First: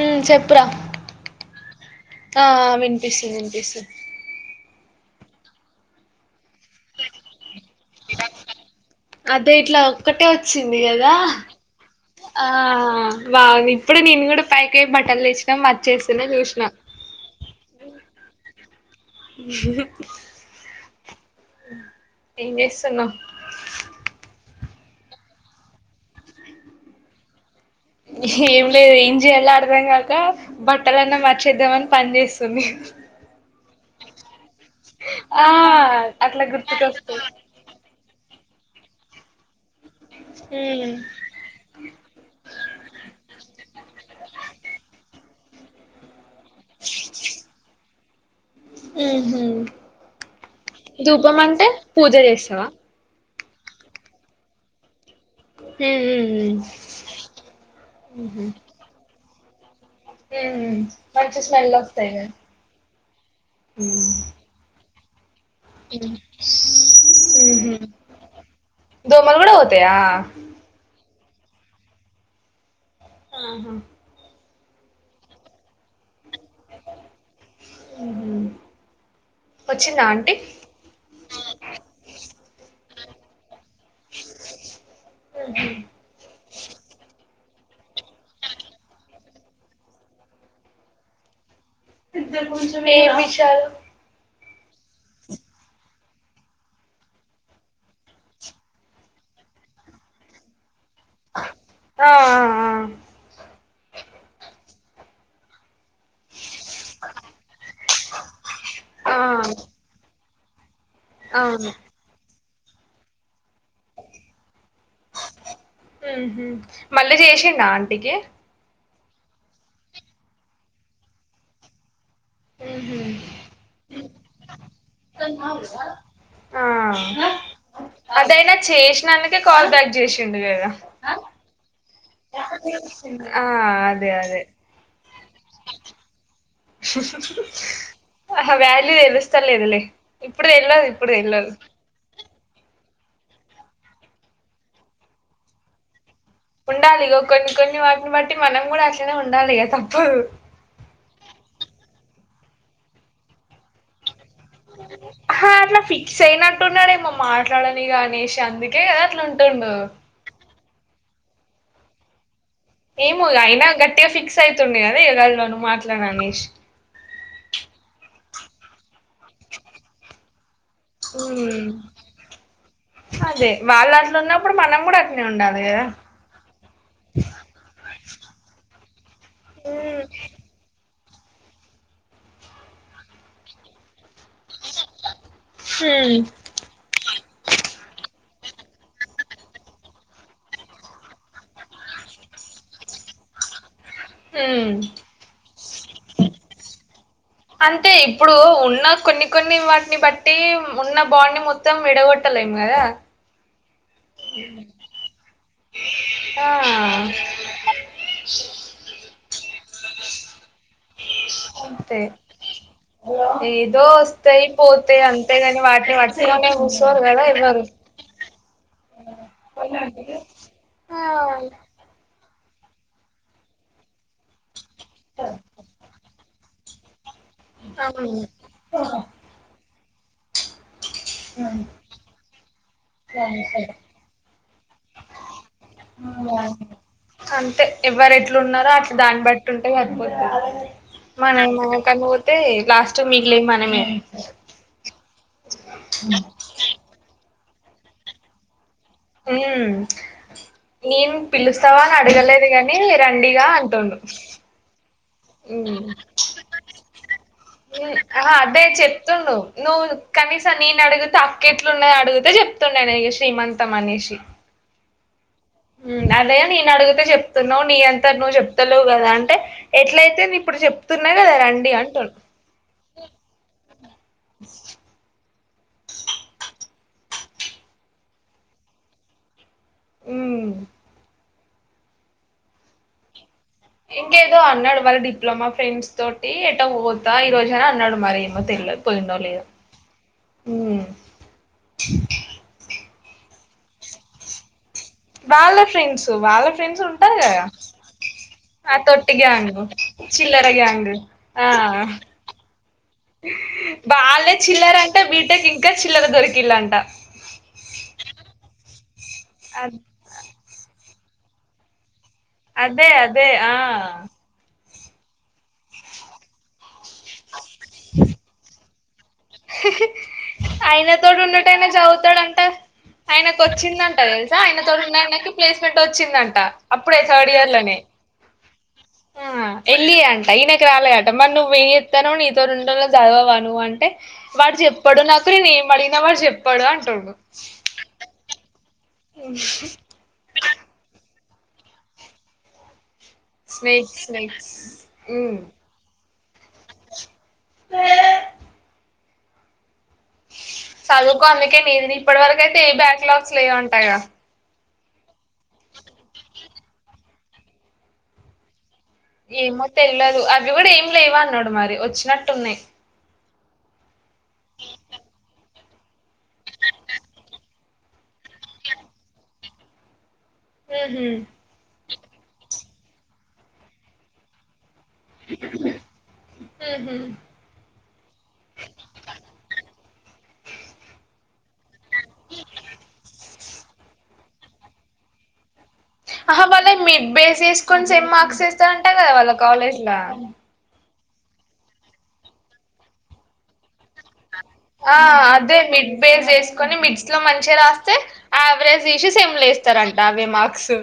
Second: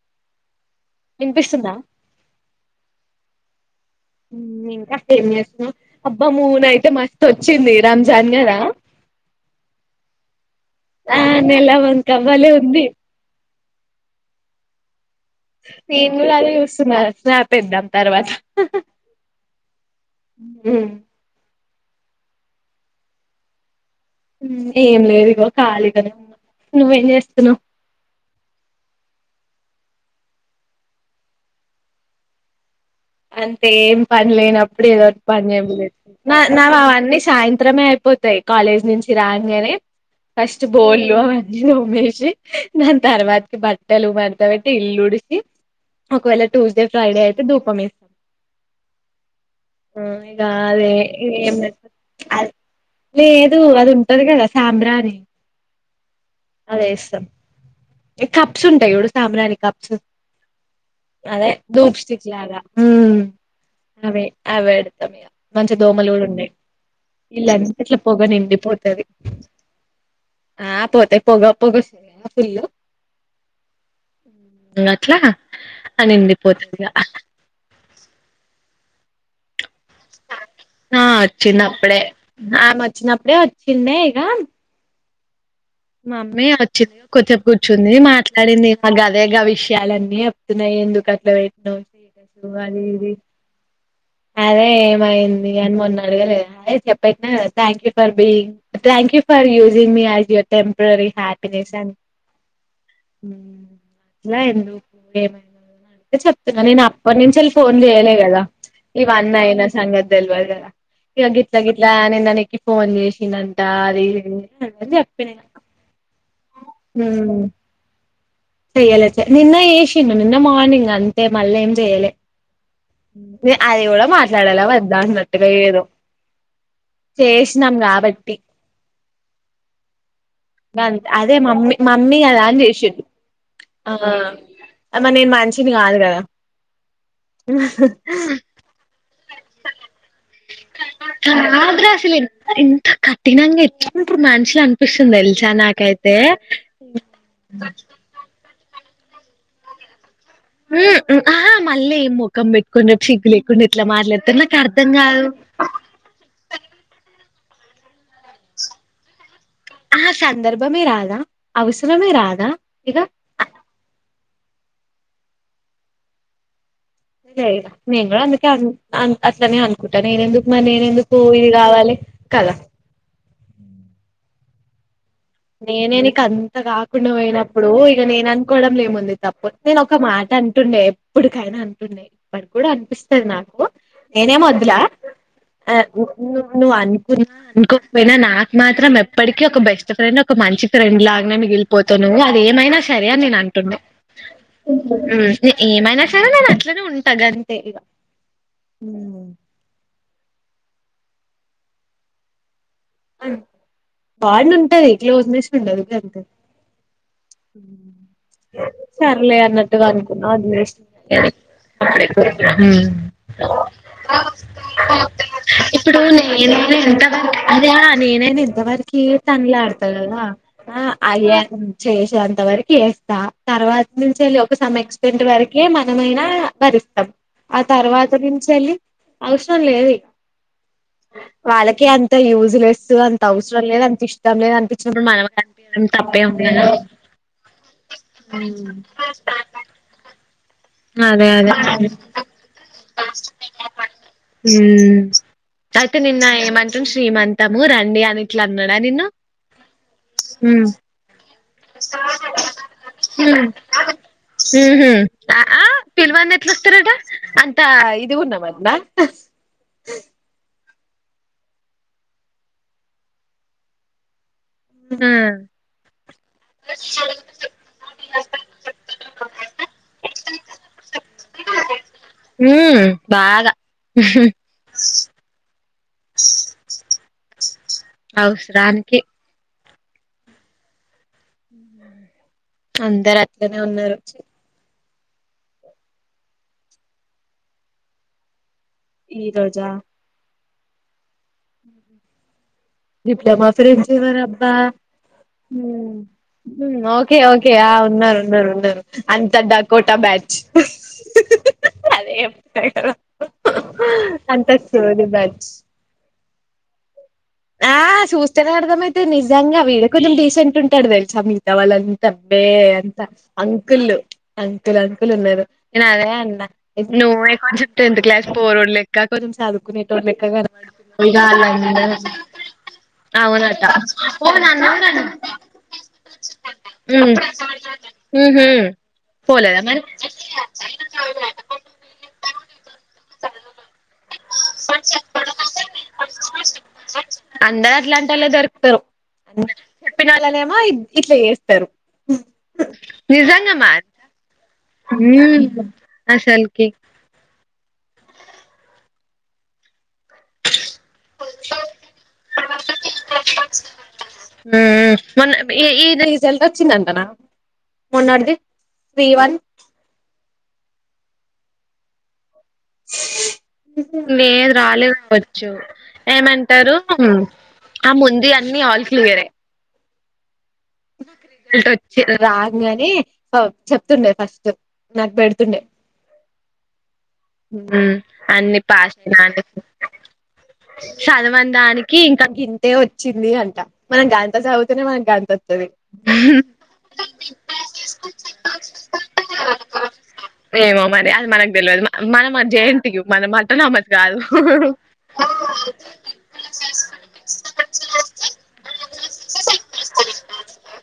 ఊ చెప్పురా వినిపిస్తుందా ఆ వినిపిస్తుంది వినిపిస్తుంది ఇమ్ ఇంకా ఏం చేస్తున్నావ్ అబ్బా మూన్ అయితే మస్త్ అదే ఇట్లా ఒక్కటే వచ్చింది కదా ఆ నెల వంక ఆ భలే ఉంది బాగుంది ఇప్పుడే నేను కూడా పైకెళ్ళి పడ్ నేను కూడా అదే చూస్తున్నా స్నాప్ ఎద్దం తర్వాత మ్మ్ ఏం చేస్తున్నావ్ ఏం లేదు ఇగో ఖాళీగానే ఉన్న నువ్వేం చేస్తున్నావు ఏం లేదు ఏం చేయలో అర్థం కాక, బట్టలన్నా మర్చేద్దామని పని చేస్తుంది. అంతే ఏం పని లేనప్ ఇప్పుడు ఏదో ఒక పని ఆ చేయ అట్లా గుర్తుకొస్తుంది బు యి కాలేజ్ నుంచి రాగానే ఫస్ట్ హ్మ్ బోల్వ [unintelligible] ఆమెషి నన్ తర్వాతకి బట్టెలు మడాతబట్టి ఇల్లు ఉడి ఏ ఒకవేళ ట్యూస్డే ఫ్రైడే అయితే ధూపం మే ఉహు ఇగ అదే ధూపం ఏం అంటే పూజ అది చేస్తావా లేదు అది ఉంటది కదా సాంబ్రాని హ్మ్ హ్మ్ అదే ఇష్టం ఎ హ్మ్ కప్స్ ఉంటాయి చూడు సాంబ్రాని క హ్మ్ మంచి అదే స్మెల్ వస్తాయి డూప్స్టిక్ కదా లాగా అవే హ్మ్ అవ్ సమయ మంచి దోమలు కూడా ఉన్నాయి, ఊహూ వీళ్ళంతట్లా పోగనిండి పోతది దోమలు కూడా పోతాయా పొగా [inaudible] ఆహా అట్లా అనింది పోతది ఇగ మ్మ్ వచ్చిందా ఆంటీ ఆ వచ్చింది అప్పుడే ఆ వచ్చినప్పుడే వచ్చిందే ఇక మమీ అచ్చ కొథ కూర్చుంది మాట్లాడింది మా గవేగా విషయాలన్నీ చెప్తున్నాయి ఎందుకు అట్లా పెట్టినావు స్టేటస్ అది ఇద్దరుకుంచుమే ఇది విషాలు అదే ఏమైంది అని మొన్న అడిగాలే అదే చెప్పట్ thank you for being, thank you for using మీ ఆయ్ టెం ప్రరీ హాపీనెస్ అని ఆ ఆ [inaudible] ఏమైనా [inaudible] చెప్తున్నా నేను అప్పటి నుంచెళ్ ఫోన్ జేయలే గదా ఆ ఇవన్నీ ఐన ఆ సంగతి దెల్వదు [inaudible] ఇగ గిట్ల అవును గిట్లా నిన్న నీకి ఫోన్ చేసిందంట అది ఇది [inaudible] ఊహూ మళ్ళీ చేసిండా ఆంటీ కి చెయ్యాలే చె నిన్న ఏషిండు నిన్న మార్నింగ్ అంతే మళ్ళేం చెయ్యాలే మ్మ్ అది ఎవళో మాట్లాడేలా వద్ చేసినాం కాబట్టి అదైనా చేస్ నన్నుకే కాల్ కట్ చేసి [unintelligible] కదా గంతే అదే మమ్మీ మమ్మీ కదా అని చేసిర్రు ఆ అదే అదే అమ్మ నేను మనిషిని కాదు కదా తెలుస్తా లేదులే ఇప్పుడు తెల్వదు ఇప్పుడు తెల్వదు ఇంత కఠినంగా ఎట్లుంటురు మనుషులు అనిపిస్తుంది తెలుసా నాకై ఉండాలి ఇగ కొన్ని కొన్ని వాటిని బట్టి మనం నువ్ కూడా అట్లనే ఉండాలి అ తప్పు ఆహా మళ్ళీ ముఖం పెట్టుకొని చిగ్గు లేకుండా ఎట్లా మాట్లా హా అట్లా ఫిక్స్ అయినట్టున్నడేమో మాట్లాడని కాని వేష అందుకే అట్లా ఉంటుండు ఆ సందర్భమే రాదా అవసరమే రాదా ఇక ఏమో అయినా గట్టిగా ఫిక్స్ అయితుం నేనదే కదా [unintelligible] మాట్లాడ అనీష్ [inaudible] ఇగ నేను కూడా అందుకే అన్ అట్లనే అనుకుంటా నేనెందుకు మరి నేనెందుకు ఇది ఉమ్ కావాలి కదా ప్పుడు మనం కూడా అట్నే ఉండాలి కదా నేనే నీకు అంత కాకుండా పోయినప్పుడు ఇక నేను అనుకోవడం లేము తప్పోత్తే ఒక ఉమ్ మాట అంటుండే ఇప్పుటికైనా అంటుండే పడి కూడా అనిపిస్తది నాకు నేనేమో వదులా [unintelligible] నువ్ అన్ కున్నాం అనుకోకపోయినా నాకు మాత్రం ఎప్పటికీ ఒక బెస్ట్ ఫ్రెండ్ ఒక మంచి ఫ్రెండ్ లాగానే మిగిలిపోతానువ్వు అది ఏమైనా సరే అని నేను అంటుండే ఊ ఏమైనా సరే నేను అట్లనే ఉంటా గంతే ఇగ అంతే ఇప్పుడు ఉన్న ఉమ్ కొన్ని కొన్ని వాటిని బట్ట్ తే ఉన్న బాండ్ ని మొత్తం విడగొట్టలేం కదా బాండ్ ఉంటది, క్లోస్నెస్ ఉండదు గంతే. ఆ హ సర్లే అన్నట్టుగా అనుకున్నాం అది మీ అంతే ఏదో వస్తాయి పోతాయి అంతేగాని వాటిని ఇప్పుడు పట్టుకొనే నేనైన కూసోరు కదా ఎంతవరకు ఎవరు అదే అహా నేనైనా ఎంతవరికి తనులాడత కదా ఆ అయ్యా చే అంత వరికి యెస్తా తర్వాత నుంచి ఎళ్ళి సమ్ ఎక్స్టెంట్ వరకే మనమైనా భరిస్తం ఆ తర్వాత అవును నుంచి ఎళ్ళి అవసరం లేదీ వాళ్ళకే అంత యూజ్ లెస్ అంత అవసరం లేదు అంత ఇష్టం లేదు అ చూడు మన [unintelligible] తప్పే ఉండది అంతే ఎవరు ఎట్లున్నరో అట్ల దాన్ని బట్టి ఉంటే సరిపోతది ఆ అదే అదే లాస్ట్ మిగిలేవి మనమే అయితే నిన్న ఏమంటుంది శ్రీమంత్ తము రండి అని ఇట్లా అన్నా నేన్ పిలుస్తావా అని అడగలేదు గాని రండీగా అంటుండు ఊహు ఆ ఆ ఉమ్ పిల్వంది ఎట్లోస్తరట అంతా ఉమ్, ఇది ఆహా గున్నమట్నా నేన్ అడిగితే అక్కెట్లున్నదని అడిగితే చెప్తుండాయన ఇగ శ్రీమంతం అనేసి మ్ అదే నేను అడిగితే చెప్తున్నవు నీ అంతట నువ్వు చెప్తలేవ్ కదా, అంటే ఎట్లయితే ఎంది ఇప్పుడు చెప్తున్నా కదా రండి అంటుండు. హ్మ్ బాగా అవసరానికి ఉమ్ అందర ట్లనే ఉన్నారు ఇంకేదో అన్నాడు వాళ్ళ డిప్లమా ఫ్రేండ్స్ తోటి ఎటో పోతా ఈ రోజా అన్నడు మరేమో తెలవదు ఈ రోజా మ్ అ డిప్లమా ఫ్రెండ్స్ ఎవర్ అబ్బా వాళ్ళ ఫ్రెండ్స్ వాళ్ళ ఫ్రెండ్స్ ఉంటారు ఓకే కదా ఓకే ఆ ఉన్నరు ఉన్నరు ఆ ఉన్నరు. తొట్టి అంత గ్యాంగ్ డకోటా బ్యాచ్, చిల్లర గ్యాంగ్ ఆ అదే చెప్తా కదా వాళ్ళే అంత చోరి బ్యాచ్. ఇలాంట ఆ సూస్తేనే అర్థమై నిజంగా అద్ వీడె కొంచెం డీసెంట్ ఉంటడు దె ఛా బిడ్డ వాళ్ళకు తబ్బే అదే అంత అదే ఆ అంకుల్ అ అంకులు అంకులు ఉన్నారు నేను అదే అన్నా నుో్ కొంచెం టెంత్ క్లాస్ పోరో ల్లే ఇ చదువుకునే నీటో లెక్కగాదు ఆయనతోడు ఇంకా ఉన్నటైనా చదువుతాడంట ఆయనకు వచ్చిందంట తెలుసా పోను అన్నావు ఆయనతోం కదా ఆయనకి ప్లేస్మెంట్ వచ్చిందంట అప్పుడే థర్డ్ ఇయర్ లోనే నువ్వు పోలేదా మరి ఎళ్లి అంట ఈయనకి రాలే అంట మరి నువ్వు ఏ ఎస్తాను నీతోో ఉండ చదవావా నువ్వు అంటే వాడు చెప్పాడు నాకు నేను ఏం అడిగిన వాడు చెప్పాడు అంటుడు అందరు అట్లాంటోళ్లె దొరుక- వత్తరు. అ చెప్పిన వాళ్ళనే మో ఇట్లా చేస్తు చెప్తరు. నిజాంగా మాద్ స్నేక్స్ స్నేక్స్ మ్మ్ అసలు కేక్ చదువుకో అందుకే నీది నీ ఇప్పటి వరకు అయితే ఏ బ్యాక్ లాగ్స్ లేవంటా గ ఉ ఈ ఈ ఈజెల్ట్ వచ్చిందంటనా మొన్నడ్దే. ఏమో తెల్వదు. ఎవడు ఏం లేవా అన్నాడు. మరి వచ్చినట్టు ఉన్నాయి. [inaudible] లేదు రాలేదు బవచ్చు. ఏమంటారు. ఆ ముందు ది అన్ని ఆల్ క్లియరే. ఊహూ రిజల్ట వచ్చిను రాజ్ గాని చెప్తుండే. ఫస్ట్. నాకు పెడుతుండే ఊహూ అన్ని పాసైదానికి చదవన దానికి ఇంకా గింతే వచ్చింది. అ మన గాంత చదువుతనే మన గంత త్తది అహా వాళ్ళ మిడ్ బేస్ చేసుకొని సేమ్ మార్క్స్ వేస్తారుంటా కదా. వాళ్ళ కాలేజ్ల ఏమో అది మనకు తెలియదు మనం జ యన్ టి యు మనం అటానమస్ చాలు ఆ అదే మిడ్ పేజ్వేసుకొని మిడ్స్ లో మంచిగా రాస్తే ఆవరేజ్ తీసి సేమ్ల వేస్తారంట. అవే మార్క్స్.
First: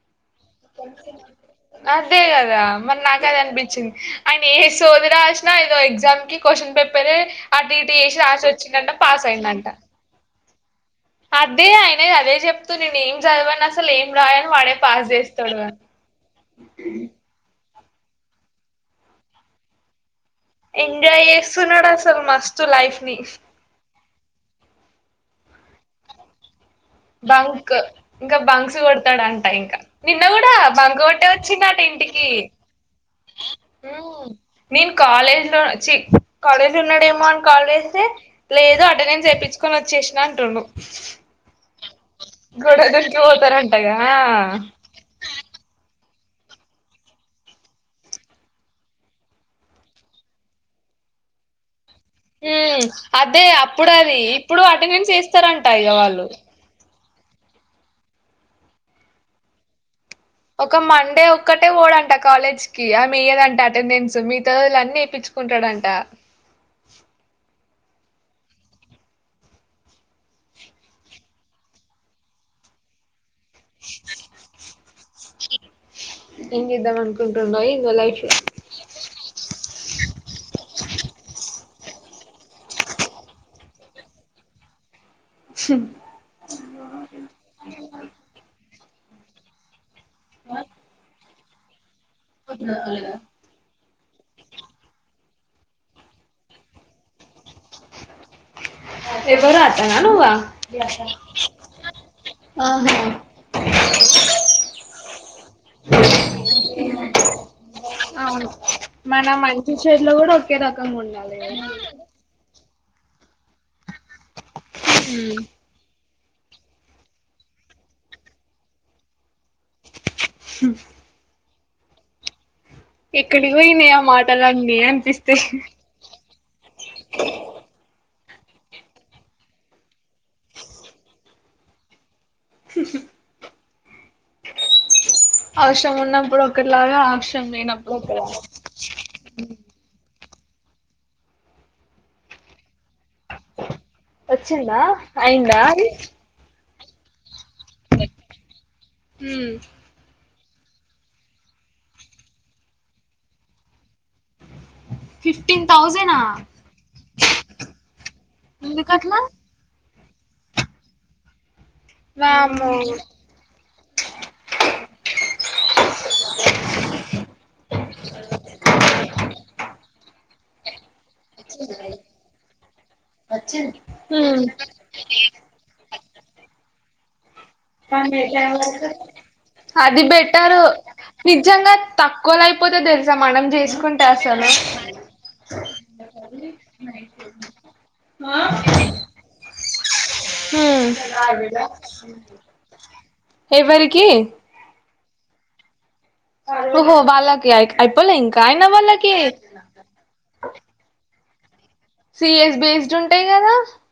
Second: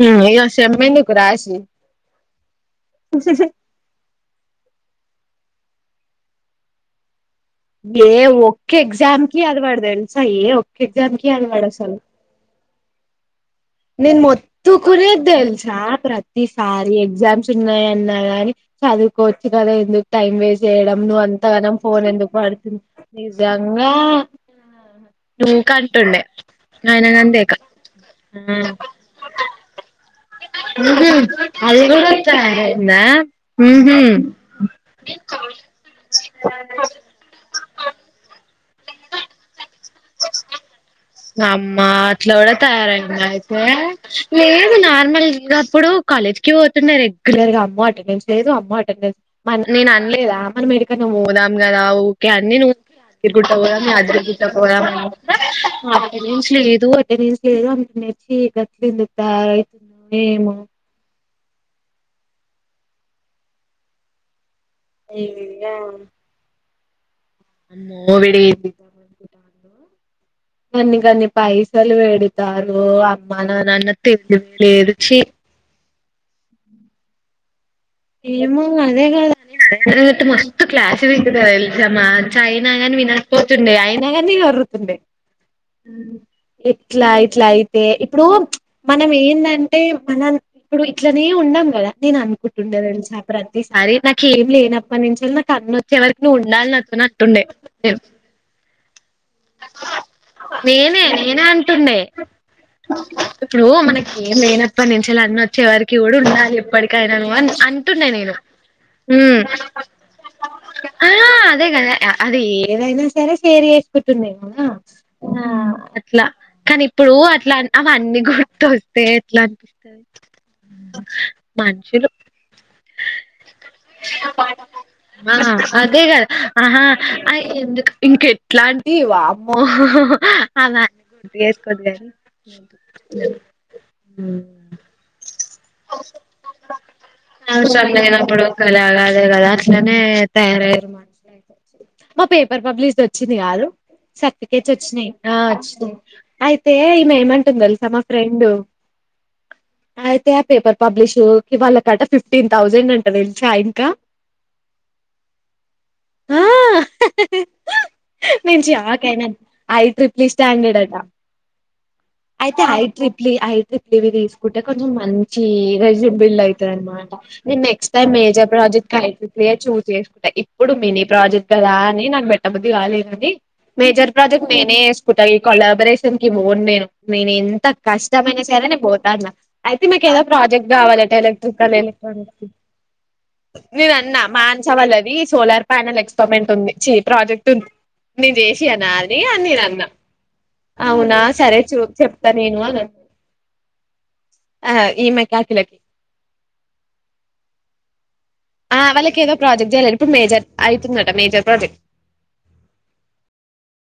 హ్మ్ ఇగ సెమ్ ఎందుకు రాసి అదే కదా మరి నాకది అనిపించింది ఆయన. సోది రాసిన ఏదో ఎగ్జామ్ కి కోషన్ పేపరూ. ఏ ఒక్క ఎగ్జామ్ కి అరవడు తెలుసా. ఏ ఒక్క ఎగ్జామ్ కీ అరవడు అదే అసలు. ఆయన అదే చెప్తూ నేను ఏం చదవను అసలు ఏం నేను రాయను వాడే పాస్ మొత్తుకునేది చేస్తాడు తెలుసా అని ప్రతిసారీ ఎగ్జామ్స్ ఉన్నాయన్ ఉన్నా గాని చదువుకోవచ్చు గదా ఎందుక్ టైం వేస్ట్ చేయడం. నువ్వు ఎంజాయ్ అంతగనం చేస్తున్నాడు ఫోన్ అసలు ఎందుక్ మస్తు లైఫ్ ని నిజంగ ఆ ఊక అంటుండే. ఆయన గంతే ఇక బంక. ఇంకా బంక్స్ కొడతాడంట ఇంకా. నిన్న గూడా బంక్ కొట్టే వచ్చిండట అది కూడా ఇంటికీ. తయారైందా ఊహూ ఉమ్ నేన్ కాలేజ్ లో ఛీ కాలేజ్ లో ఉన్నడేమొ. మన్ కాలేజ్ డే లేదు అటెండెన్స్ ఏపిచ్చుకొని వచ్చేశినా అంటుండు. అమ్మా అట్లా గూడా గొడవలకి తయారయిండా అయితే. పోతారంటగా ఆ. లేదు నార్మల్ గా అప్పుడూ కాలేజ్ కి పోతున్నా రెగ్యులర్ గా. అమ్మో అటెండెన్స్ లేదు అమ్మో అటెండెన్స్. మ నేన్ అన్లేదా మనం ఏడికన్నా పోదాం గదా. ఉమ్ అదే అప్పుడు అదీ. యాదగిరిగుట్ట ఇప్పుడు పోదాం అటెండెన్స్ ఏస్తరంట. అటెండెన్స్ లేదు. రీల్స్ లేదు ఆమె నేర్చి గట్ల ఎందుకు తయారవుతుంది. ఒక మండే ఒక్కటే వోడంట కాలేజ్ కీ. ఆమె ఈయదంట అటెండెన్స్ మీ తోల్ అన్నీ ఏపిచ్చుకుంటడంటా. అమ్మో వీదేంది [inaudible] గన్ని గన్ని పైసలు పెడతారూ మనా అన అన్నట్టు [inaudible] లేదు ఛీ ఉన్నాయి ఏమో అదే గదా నేన్ అన్నట్టు మస్తు క్లాస్ పీకుతది ఎల్ మ్యాచ్ అయినా గాని వినకపోతుండే, అయినా గాని వర్రుతుండే. ఎట్లా ఇట్లా అయితే, ఇప్పుడూ మనం ఏందంటే మనం ఇప్పుడు ఇట్లనే ఉన్నాం గదా నేననుక్ టుండే తెలుసా ప్రతీసారీ నాకేం లేనప్పట్ నుంచెల్ నా తన్న వచ్చేవరికి నువ్వుండాలి నాతోని అంటుండే. పేరు ఎవరు అతనా నువ్వా నేనే నేనే అంటుండే. ఆహా ఇప్పుడూ మనకేం లేనప్పటి నుంచెలి అన్నోచ్చే వరికి గూడ ఉండాలి ఎప్పటికైనా నువ్వు అంటుండే. నేను అవును మన ఉమ్ మంచి చెడులు కూడా ఒకే రకంగా ఉండాలి అదే కదా అదీ ఏదైనా సరే షేర్ చేస్ తున్నయ్ గదా ఆ అట్లా కానీ ఇప్పుడూ అట్లా అన్ అవన్నీ గుర్తుస్తే. ట్లన్పిస్తది మనుషులు ఎక్కడికి పోయినయి ఆ మాటలన్నీ అనిపిస్తే ఆ అదే కదా ఆహా అ ఎందుకు ఇట్లాంటి వామ్మో అ [inaudible] గుర్తు చేసుకోద్ కానీ అవసరం ఉన్నప్పుడు ఒకటిలాగా అవసరం లేనప్పుడు ఒకలాగా ఒకలాగా అదే కదా అట్లనే మా పేపర్ పబ్లిష్ వచ్చింది కాదు సర్తికేట్స్ వచ్చిందా వచ్చినాయి ఆ అయిందా అది వచ్చినాయి ఐ తే ఇమె ఏమంటుంది తెలుసా మా ఫ్రెండ్ మ్ తే ఆ పేపర్ పబ్లిష్ కి వాళ్ళకట్ట ఫిఫ్టీన్ థౌజండ్ అంట తెలుసా ఇంకా ఫిఫ్టీన్ థౌజన్ హా మంచి ఆ కనా హై ట్రిప్లి స్టాండడ్ అం అయితే వామ్మో ఐ ట్రిప్లీ ఐ ట్రిప్ ఇవి తీసుకుంటే కొంచెం మంచి రజ బిల్డ్ అవుతుంది అనమాట, నేను నెక్స్ట్ టై మేజర్ ప్రాజెక్ట్ ఐ ట్రిప్లీ చూస్ ఇప్పుడు మిని ప్రాజెక్ట్ కదా అని నాకు పెట్ట బుద్ది కాలే ది మేజర్ ప్రాజెక్ట్ నేనే చేసుకుంటా ఈ కొలాబరేషన్ కి బఓన్ నేను నేను ఎంత కష్టమైనా సరే నేను పోతాన్నా, అయితే అది మాకు ఏదో బెటరు ప్రాజెక్ట్ కావాలట నిజంగా ఎలక్ట్రికల్, తక్కువలో ఎలక్ట్రానిక్ అయిపోతే తెలుసా మనం నేన చేసుకుంటే అన్నా అసలు మాన్స్ వాళ్ల అది సోలార్ ప్యానల్ ఎక్స్టమెంట్ ఉంది చే ప్రాజెక్ట్ ఉంది నీ దేశినా అది అన్నినా అన్న అవునా సరే చూ చెప్తా నేను అ ఎవరికి ఆ ఈమె కాయాకిలకి ఓహో వాలకి అ అయ్యిపోలే ఇం ఆ వాళ్ళకి ఏదో ప్రాజెక్ట్ చేయలేదు ఇప్పుడు మేజర్ అవుతుందట మేజర్ ప్రాజె సిఎస్ బేస్డ్ ఉంటాయి కదా